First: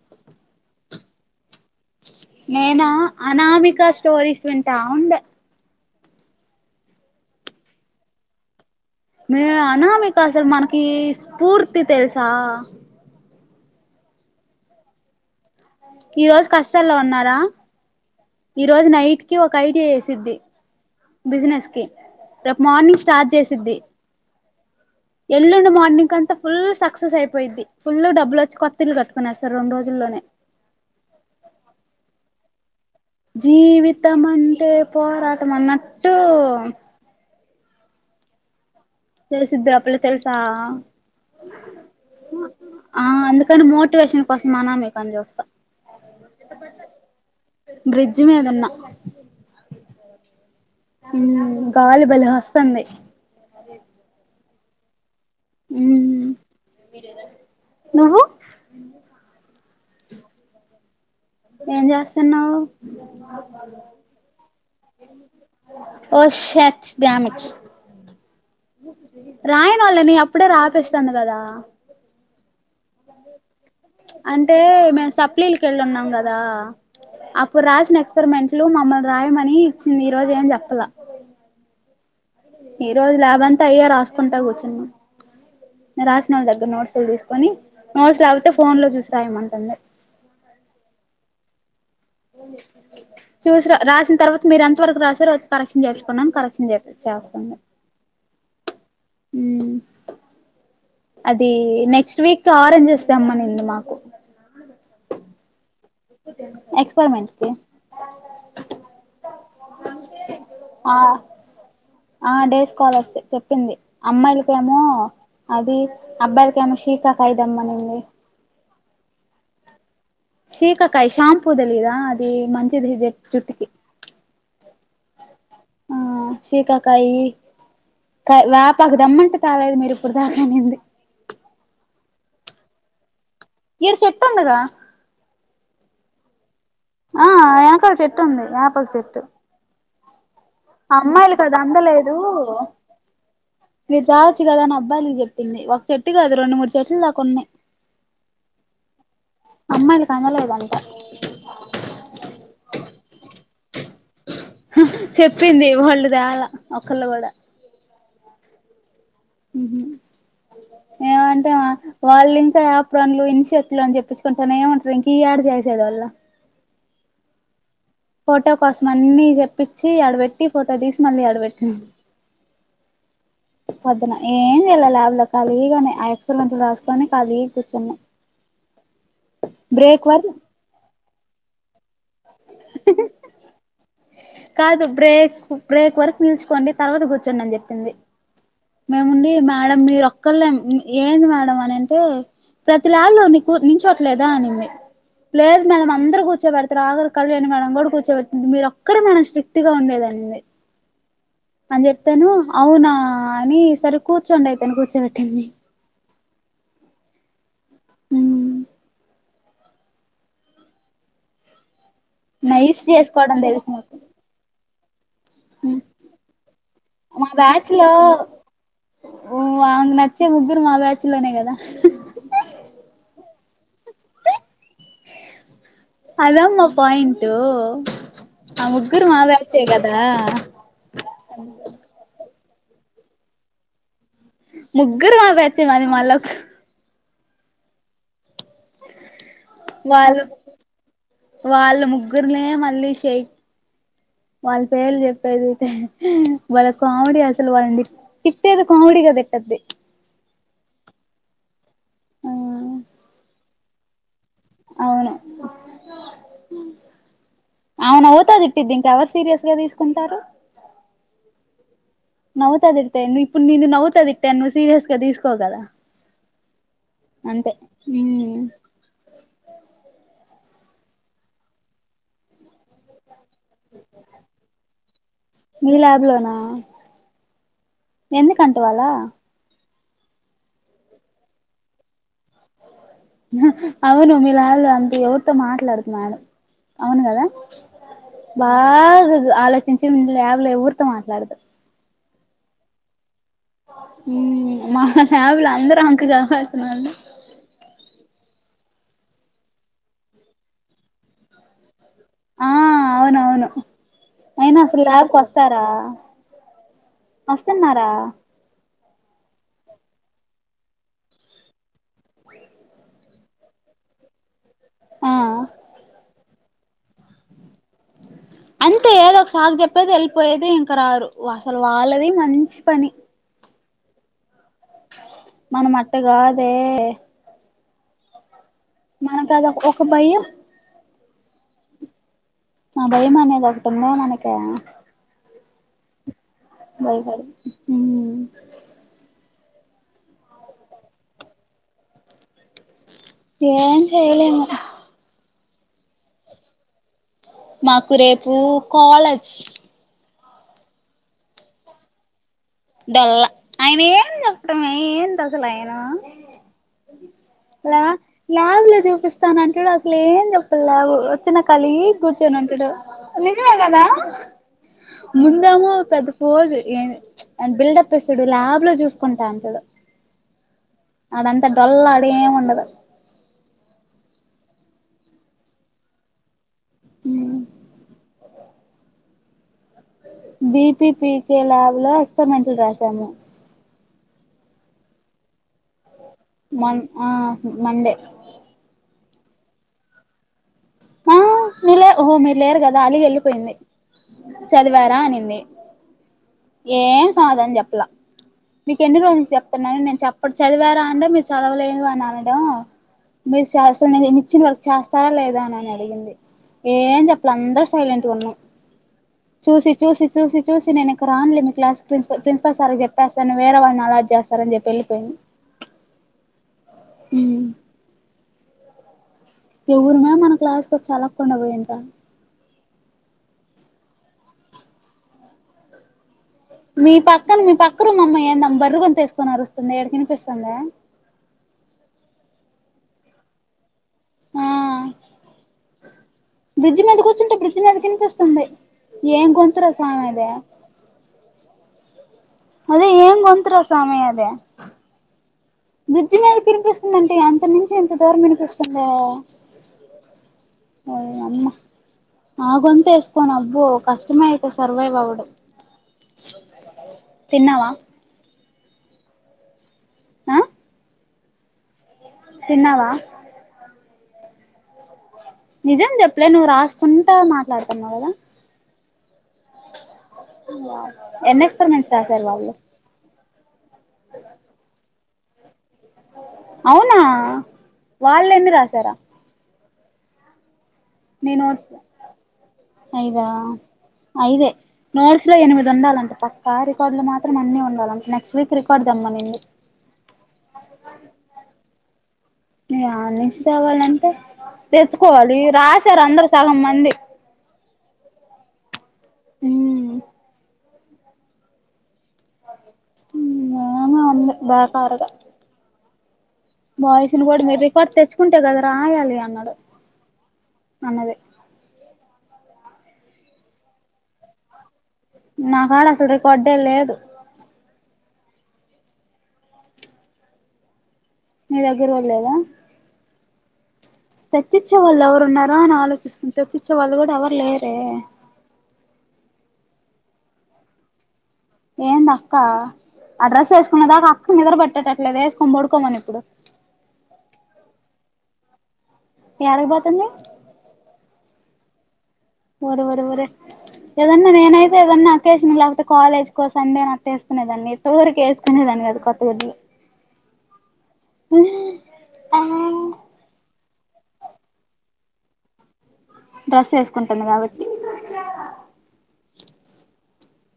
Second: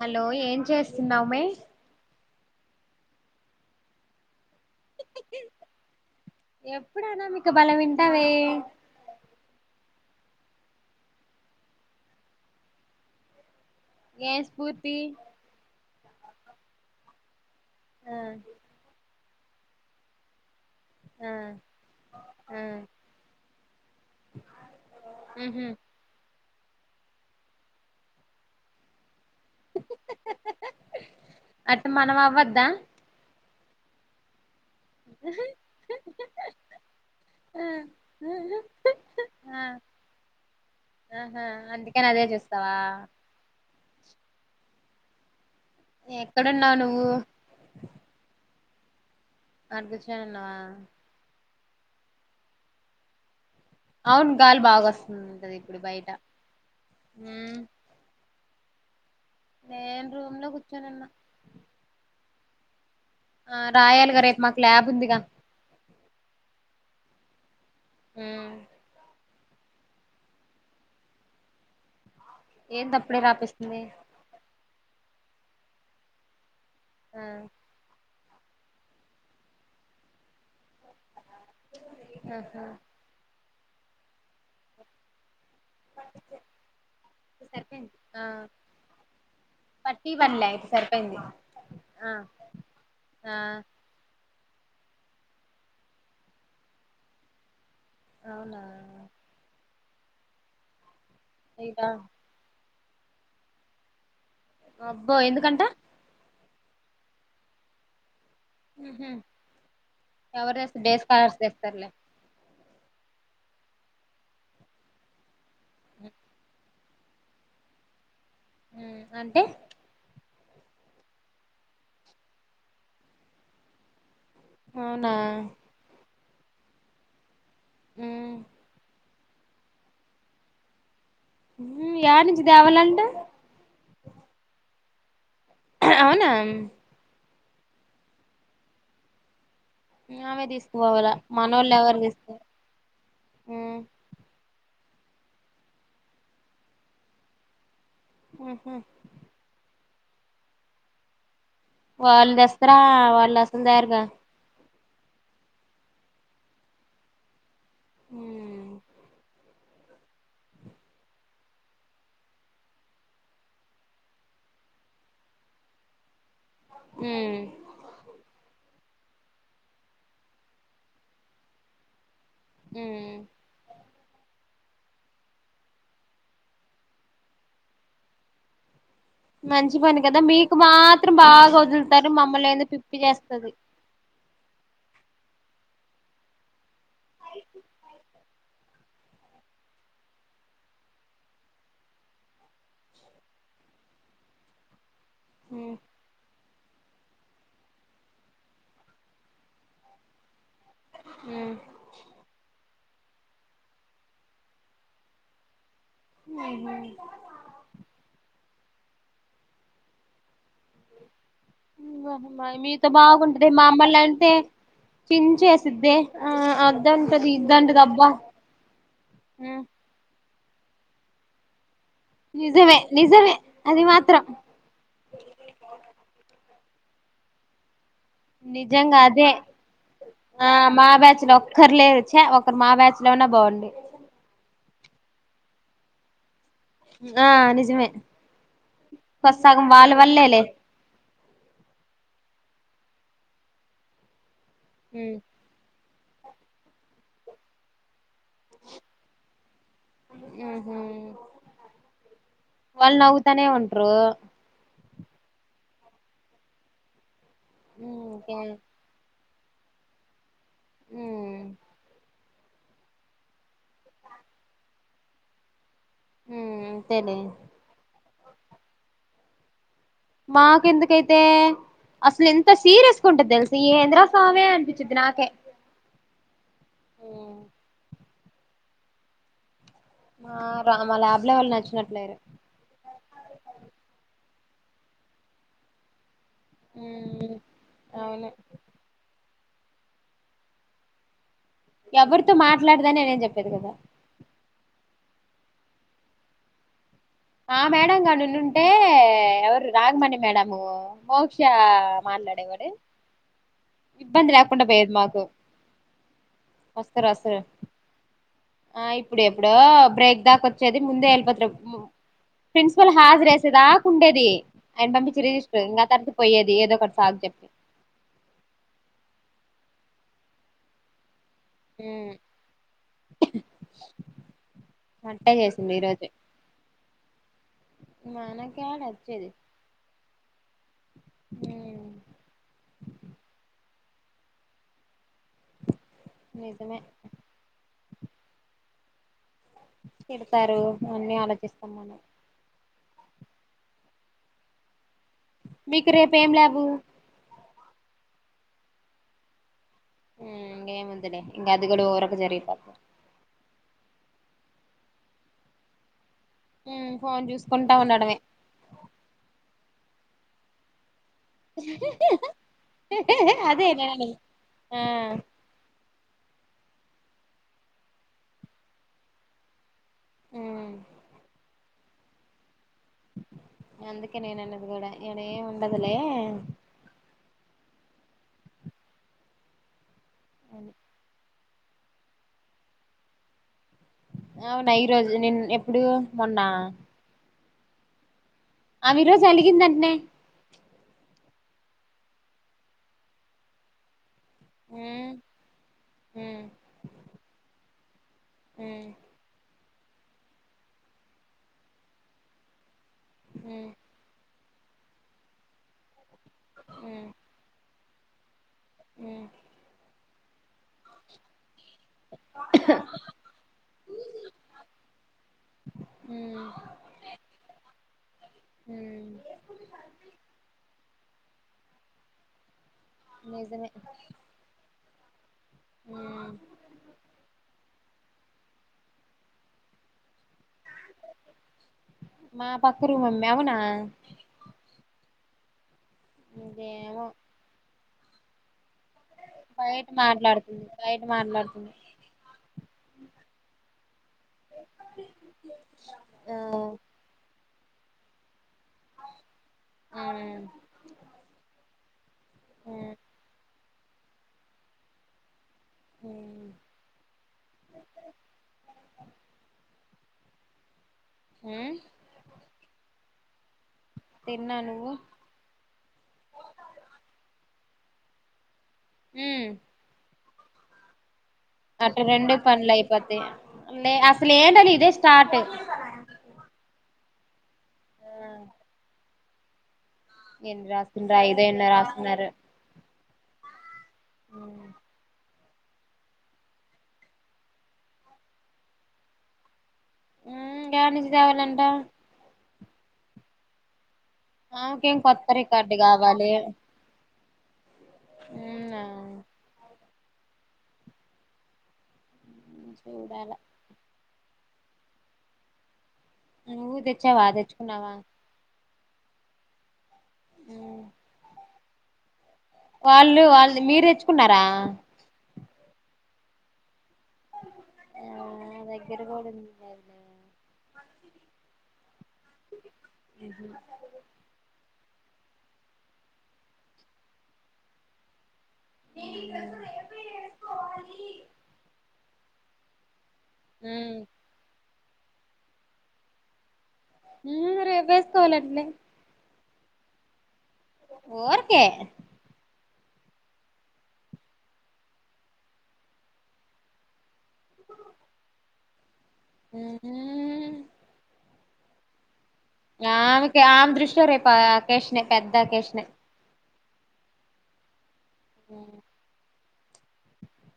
Hello ఏం చేస్తున్నావుమే నేను అనామిక స్టోరీస్ వింటా ఉండా ఎప్పుడు అనామిక బలే వింటావే మే అనామీకు అసలు మనకి స్ఫూర్తి తెలుసా ఏ స్ఫూర్తి ఈ రోజు కష్టాల్లో ఉన్నారా ఆ ఈ రోజు నైట్ కి ఒక ఐడియా వేసిది ఆ బిజినెస్ కి రేపు ఆ మార్నింగ్ స్టార్ట్ చేసిద్ది ఉహు ఎల్లుండి మార్నింగ్ అంతా ఫుల్ సక్సెస్ అయిపోయిద్ది ఫుల్ డబ్బులు వచ్చి కొత్తిల్లు కట్టు కొనేస్త రెండు రోజుల్లోనే అట్ట మనం అవ్వద్దా జీవితం అంటే పోరాటం అన్నట్టు ఆ ఉహు చేసిద్ ఆ పిల్లద తెలుసా ఆహా అందుకని అదే చూస్తావా ఆ అందుకని మో వేషన్ కోసం అనమీకు అని చస్తాం ఎక్కడున్నావు నువ్వు బ్రిడ్జ్ మీద ఉన్నా ఆడ కూర్చొని ఉన్నావా గాలి బలే వస్తుంది అవును గాలి బాగా వస్తుందింటది ఇప్పుడు బయట ఉమ్ హ్మ్ అ నేను రూమ్ లో కూర్చోనున్న ఏం జేస్తున్నావు ఆ రాయాలిగా రేపు మాకు లాబ్ ఉందిగా ఓ షట్ డామిడ్ ఉమ్ రాయి మళ్ళ నీ అప్పుడే రాపిస్తాంది గదా ఏంది అప్పుడే రాపిస్తుంది అంటే మేము సప్లీలకి యెళ్ళు ఉన్నాం గదా ఆ అప్పుడు రాసిన ఎక్స్ పరమెంట్ లు మమ్మల్ని రాయమని ఇచ్చింది ఈ రోజు ఏం జెప్పలే ఆ ఈ రోజు లాబ్ అంతా అయ్యె రాసుకుంటా గూర్చున్నాం రాసినోళ్ళ దగ్గర నోట్స్లు తీసుకొని సరిపోయింది నోట్స్ ఆ లేపోతే ఫోన్ లో చూసి రాయమంటంది థర్టీ వన్లే అయితే సరిపోయింది ఆ ఆ చూసి రాసిన తర్వాత మీరు ఎంత వరకు రాసారో వచ్చి కరెక్షన్ చేపిచ్చు కోండని కరెక్షన్ చే చేస్తుంది అవునా ఉమ్ అది ఇదా నెక్స్ట్ వీక్ ఆరెంజ్స్ తెమ్మనింది మాకు అబ్బో ఎందుకంట ఎక్స్పెరిమెంట్స్ కి ఎవరు దెస్తర్ డెస్కాలర్స్ దెస్తర్లే కాలర్సే చెప్పింది అమ్మాయిలకేమో అది అబ్బాయిలకేమో షీ కాయ దెమ్మనింది అంటే షీకాకాయ్ షాంపూ దెలీదా అది మంచిది జట్టీకి అవునా ఆ షకాకాయి వ్యాపాకు దెమ్మ తాలైదు మీరు ఇప్పుడు దాకానింది ఉమ్ ఏనించి దేవాలంట ఈడ సెట్టుందిగా అవునా ఆ యెనకాల చెట్టు ఉంది యాప చెట్టు ఆమె తీసుకుపోవాల అమ్మాయిలు కదా మనోళ్ళు ఎవరు అందలేదు తీసుకో విజా గదా అని అబ్బాయిలకు జెప్పింది ఒక చెట్టు కాదు రెండు మూడు చెట్ల దాకా ఉన్నాయి హుహూ అమ్మాయిలకు అందలేదంటా వాళ్ళ దెస్తరా వాళ్ళు అసలు దెరుగా చెప్పింది వాళ్ళు దేలే ఒకళ్ళు గూడా ఉమ్ ఉమ్ హు ఏమంటే వాళ్ళు ఇంకా ఆప్రానులు ఇన్ షర్ట్లు అని చెప్పించుకుంటానే ఉంటారు ఇంకా ఈ ఏడ జేసేది వాళ్ళు హలో ఉమ్ ఫోటో కోసం అన్ని జెప్పించి ఆడబెట్టి ఫోటో తీసి మళ్ళీ అడబెట్టింది ఉమ్ పొద్దున ఏం జేయలే ల్యాబ్ లో ఖాళీగానే ఆ ఎక్స్పరమెంట్లు రాసుకొని ఖాళీ గా కూర్చున్నా మంచి పని బ్రేక్ గదా వరకు మీకు మాత్రం బాగా వదులు తారు మమ్మలని పిప్పి జేస్తది కాదు బ్రేక్ బ్రేక్ వరకు నిల్చుకోండి తర్వాత కూర్చోండి అని జెప్పింది మేముండి మేడం మీరొక్కళ్ళే ఏంది మేడం అని అంటే ప్రతి ల్యాబ్లో నీకు నించోట్లేదా అనింది లేదు ఉమ్ మేడం అందరు కూర్చోబెడతారు ఆఖర్ కళ్యాణ్ మేడం కూడా కూర్చోబెట్టింది మీరు ఒక్కరే మేడం స్ట్రిక్ట్ గా ఉండేదనింది ఉమ్ అని చెప్తాను అవునా అని సరే కూర్చోండి అయితేను కూర్చోబెట్టింది ఉ హు ఉ నైస్ మీతో చేసుకోవడం బాగుంటే తెలుసు మాకు మమ్మాల్ని అయితే చించేసిద్దే ఆ అద్తే మా బ్యాచ్ ఇద్దైతంటది లో దబ్బా ఉ వచ్చే ముగ్గురు మా బ్యాచ్ లోనే కదా నిజమే నిజమే అది మాత్రం ఇదమ్మ పాయింట్ ఆ నిజంగా ముగ్గురు మా అదే బ్యాచే కదా ఆ మా బ్యాచ్ లో ఒక్కరు లేరు చ్చ మా బ్యాచ్లోనే బాగుండు ముగ్గురు మా బ్యాచ్చే మాది మల్ల ఆ నిజమే సగం వాళ్ళ వా వల్లేలే వాళ్ళ ముగ్గుర్నే మ మళ్ళీ షేక్ వాళ్ళ పేర్లు చెప్పేది ఉకే వాళ్ళ కామెడీ అసలు వాళ్ళని తిట్టేది కామెడీగా తిట్టేది ఆ హ ఆ వాళ్ళు నవ్వుతనే ఉంట్రు అవును మ్ అవును ఇంకేం ఔతాది ఇట్టదింకా అవ సీరియస్ గా తీసుకుంటారు ఉ నౌవుతాదిట్టా ఇప్పుడు నిన్న నౌవుతాదిట్టా అ ను సీరియస్ గా తీసుకోగదా మ్ అంతేలే అంతే ఊ మాకెందుకైతే అసలు ఎంత సీరియస్ తీసుకుంటుది తెలుసా ఎంద్రస్వామి అనిపించిది నాకే మీ ల్యాబ్ లోనా ఎందుకంట వాలా మా రా మా ల్యాబ్ లో వాళ్ళు నచ్చినట్లేరు అవును మీలాబ్లా అంత ఎవరితో మాట్లాడదు మేడం అవును కదా ఉమ్ అవును బాగా ఆలోచించి మీ లాబ్లేవరితో మాట్లాడదు ఎవరితో మాట్లాడదాని నేను చెప్పేది కదా మా ఫ్యామిలీలో అందరూ మాకు కావసిన ఆ మేడం గనుంటే ఎవరు రాఘమణి మేడము మోక్ష ఆ మాట్లాడేవాడు అవునవును ఇబ్బంది అయినా లేకుండా అసలు పోయేది ల్యాబ్ కి మాకు వస్తారా వస్తారు వస్తారు వస్తున్నారా ఆ ఇప్పుడు ఎప్పుడు బ్రేక్ దాకా వచ్చేది ముందే వెళ్ళిపోతు ప్రిన్సిపల్ హాజరై దాకా ఉండేది ఆయన ఆ పంపించి రిజిస్ట్రేర్ దాని తప్పిపోయేది ఏదో ఒకటి సాగు చెప్పి అంతే ఏదో ఒక సాగు చెప్పేది వెళ్ళిపోయేది ఇంక రారు అసలు వాళ్ళది మంచీ పని వంట చేసింది మనం అట్ట ఈరోజు కాదే నా నే మనకదిక్ ఒక భయం ఉమ్ ఆ భయం అనేది ఒకటి ఉంద మనకి నిజమే మరిమరి తిడతారు అన్ని ఆలోచిస్తాం మనం ఏం చేయలేము మీకు రేపు ఏం లేవు మాకు రేపు కాలేజ్ ఇక ఏముందిలే అది కూడా ఒక రకంగా జరిగింది డొల్ల ఆయన ఏం చెప్పడమే ఏంటి అసలు ఆయన ఉమ్ ఫోన్ చూసుకుంటా ఉండడమే ల్యాబ్ లో చూపిస్తానంటాడు అసలు ఏం చెప్పదు ల్యాబ్ లో తిన్న కలి కూర్చోనుంటడు, అదే నిజమేగదా. నేను ఆ ముందము పెద్దపోజు ఏ [unintelligible] [unintelligible] బిల్డప్ ఇస్తాడు. ల్యాబ్ లో జుస్కుంటా అంటాడు. ఉమ్ అడంతట్ డోల్ల అడేమ్ ఉండదు. అందుకే నేన్ అన్నది గుడా, ఇడేమ్ ఉండదులే. ఉమ్. బి అని. పీ పీ కే ల్యాబ్ లో, ఎక్స్పరిమెంట్లు రాసాము. అవునా, ఈ రోజు, నిన్ ఎప్పుడు. మొన్న మన్, ఆ మండే. ఆమె రోజు అలిగిందన్ట్నే. ఆ మీలే, ఓహో మీరు లేరు కదా అలిగి ఎళ్ళిపోయింది. చదివారా మ్మ్ అనింది, మ్మ్ ఏం సమాధానం జేప్లా. మీక్ మ్మ్ ఎన్ని రోజులు చెప్తున్నాను, నేను చెప్పడ్ చదివారా అంటే, మీరు చదవలేదు అని అనడం. మీర్ మ్మ్ సహస్ర నేన్ ఇచ్చిన వర్క్ చేస్తారా లేదా అని, అడిగింది. ఏం జేప్పాల అందరుస్ సైలెంట్ గా ఉన్నాం. మ్మ్ చూసి, చూసి, చూసి చూసి నేన్ ఇక రాన్లే మీ క్లాస్ కి ప్రిన్సిపల్, ప్రిన్సిపల్ సార్కి జేప్పేస్తాను, వేరే వాళ్ళని అలోట్ చేస్తారని చెప్పి ఎళ్ళిపోయింది. మ్మ్ ఉమ్మ్. హుమ్మ్. కొండబోయిన్టాను. నిజమే. ఉమ్మ్. మీ పక్కన, మీ పక్క రూమ్ అమ్మాయి ఏందీ ఆమె బర్రె గొంతు ఎసుకోని అరుస్తుంది. ఇడకి ఇనిపిస్తుందే. మా పక్క రూమ్ అమ్మీ, అవునా. ఆ బ్రిడ్జ్ మీద ఇదేమో కూర్చుంటే, బ్రిడ్జ్ మీదకి ఇనిపిస్తుంది. బయట్ మాట్లాడుతుంది, బయట మాట్లాడుతుంది. అదే ఏం గొంతురా, సామి అదే. బ్రిడ్జ్ ఆ మీదకి తినిపిస్తుందన్టే, అంత నుంచి ఇంత దూరం ఇనిపిస్త్ తుందా, ఉమ్ ఓ అమ్మ. ఆ ఉమ్ గొంతేసుకోని అబ్బో, కష్టమే అయితే సర్వైవ్ అవ్వడం. ఉమ్ తిన్నావా. ఆ ఉమ్. తిన్నావా. తిన్నా, నువ్వు? నిజం జెప్పలే నువ్వు రాసుకుంటా, మాట్లాడ్తన్నావ్ గదా. ఉమ్. వాటర్. అటు రెండు పన్లు అయిపోతాయి. లే అసలు ఏంటని ఇదే స్టార్ట్. ఆ ఆ, వాళ్ళేన్నీ రాసారా. ఎన్ని రాస్తున్నార్, ఐదో ఎన్నో రాస్తున్నారు. అయిదా, అయిదే. ఉమ్ నోడ్స్ లో ఎనిమిది ఉండాలంట పక్కా. రికార్డులు మాత్రం అన్ని ఉండాలంట. నెక్స్ట్ వీక్ రికార్డు దేమ్మనింది. ఉమ్ ఏడ్నుంచి దేవాలంట. ఆ నెక్స్ట్ అవాలంటే ఆమెకేం కొత్త తెచ్చుకోవాలి, రికార్డు రాశారు అందరు కావాలి సగం మంది. ఉమ్ నా. చూడాలా. ఏమో ఉంది బేకారుగా. నువ్వు బాయ్స్ ని తెచ్చావా గుడా, మీర్ రికార్డు తెచ్చుకున్నావా తెచ్చుకుంటే గదా. రాయాలి అన్నాడు, అన్నది. వాళ్ళు వాళ్ళది, మీర్ దేచ్చుకున్నారా. నా కాడ అసలే గొడ్డల లేదు ఆ దగ్గర కూడా ఉంది లేదు మే మీ దగ్గర కూడా లేదా ఆహా తెచ్చి ఇచ్చే వాళ్ళు ఎవరున్నారో అని ఆలోచిస్తుంటది వాళ్ళు ఎవరూ లేరే ఏ ఏంది అక్క ఆ అడ్రస్ ఉమ్ ఏసుకునేదాకా అక్కకు నిద్ర పెట్టట ఆది ఎసుకొని పడుకోమను ఇప్పుడు యూ రేపు ఎసుకోవాలి అట్లే యాడకి పోతుంది ఉరికే ఒరే ఒరే ఒరేయ్ ఏదన్నా నేనైతే ఏదన్నా అకేషన్ లేకపోతే కాలేజ్ కో సండే నట్ట వేసుకునే దాన్ని ఇత ఊరికే వేసుకునేదాని కాదు కొత్ ఉహూ ఆ ఆమెకి ఆమె దృష్టిలో రేపు ఆ అకేషన్ నే పేద్ద అకేషన్ నే డ్రెస్ వేసుకుంటుంది కాబట్టి ఉ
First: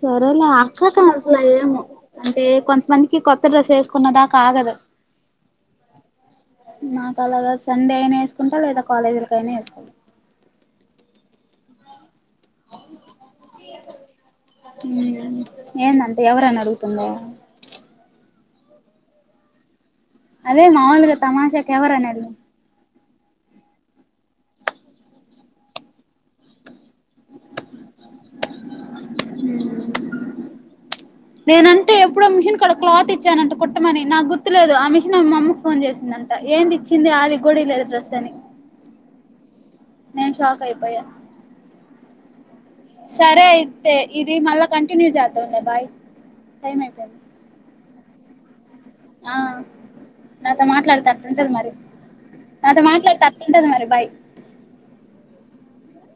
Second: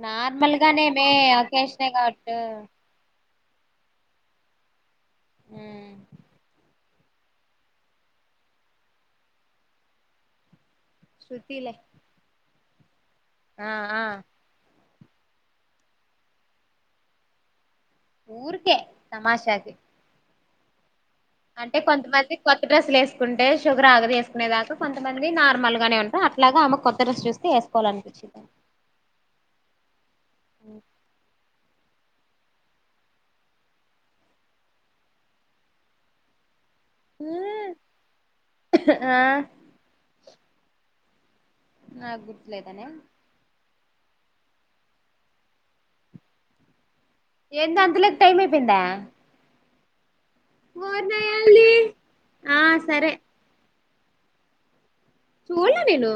సరే లే గానే అక్క మే సాలసలే ఏమో అకేషనే కాబట్టి అంటే కొంతమందికి కొ కొత్త డ్రెస్ వేసుకునే దాకా ఆగదు ఆ నాక అలా కాదు సండే అయినా వేసుకుంటా లేదా కాలేజీలకైనా వేసుకు శృతి లే అవునా ఆ ఆ ఏందంటే ఎవరిని అడుగుతుందే ఊర్కే తమాషాకి అదే మామూలుగా అంటే కొంతమంది కొత్త డ్రెస్సులు వేస్ కుంటే షుగర్ ఆగదు వేసుకునే దాకా కొంతమంది నార్మల్గానే ఉంటా అట్లాగా ఆమె కొత్తడ్రెస్ చూస్తే వేసుకోవాలనిపించింది ఉ నేనంటే ఎప్పుడో మిషన్ కాడ క్లాత్ ఇచ్చానంట కుట్టమని నాకు గుర్తుకులేదు ఆ మిషన్ ఆమె మా అమ్మకు ఫోన్ చేసింది నట ఏంది ఇచ్చింది ఆది కూడ ఈ హ్మ్ లేదు డ్రెస్ అని ఆ నేను షాక్ అయిపోయా నా గు సరే అయితే ఇది మళ్ళా కంటిన్యూ చేద్దాం లే బాయ్ టైం అయిపోంది ఏంది అంత లేకీ టైం అయిపోయిందా ఆ నాతో ఓరి మాట్లాడితే అట్లా ఉంటది నాయల్ని మరి ఆ నాతో సరే మాట్లాడితే అట్లుంటది మరి బై చూళ్ళ నేను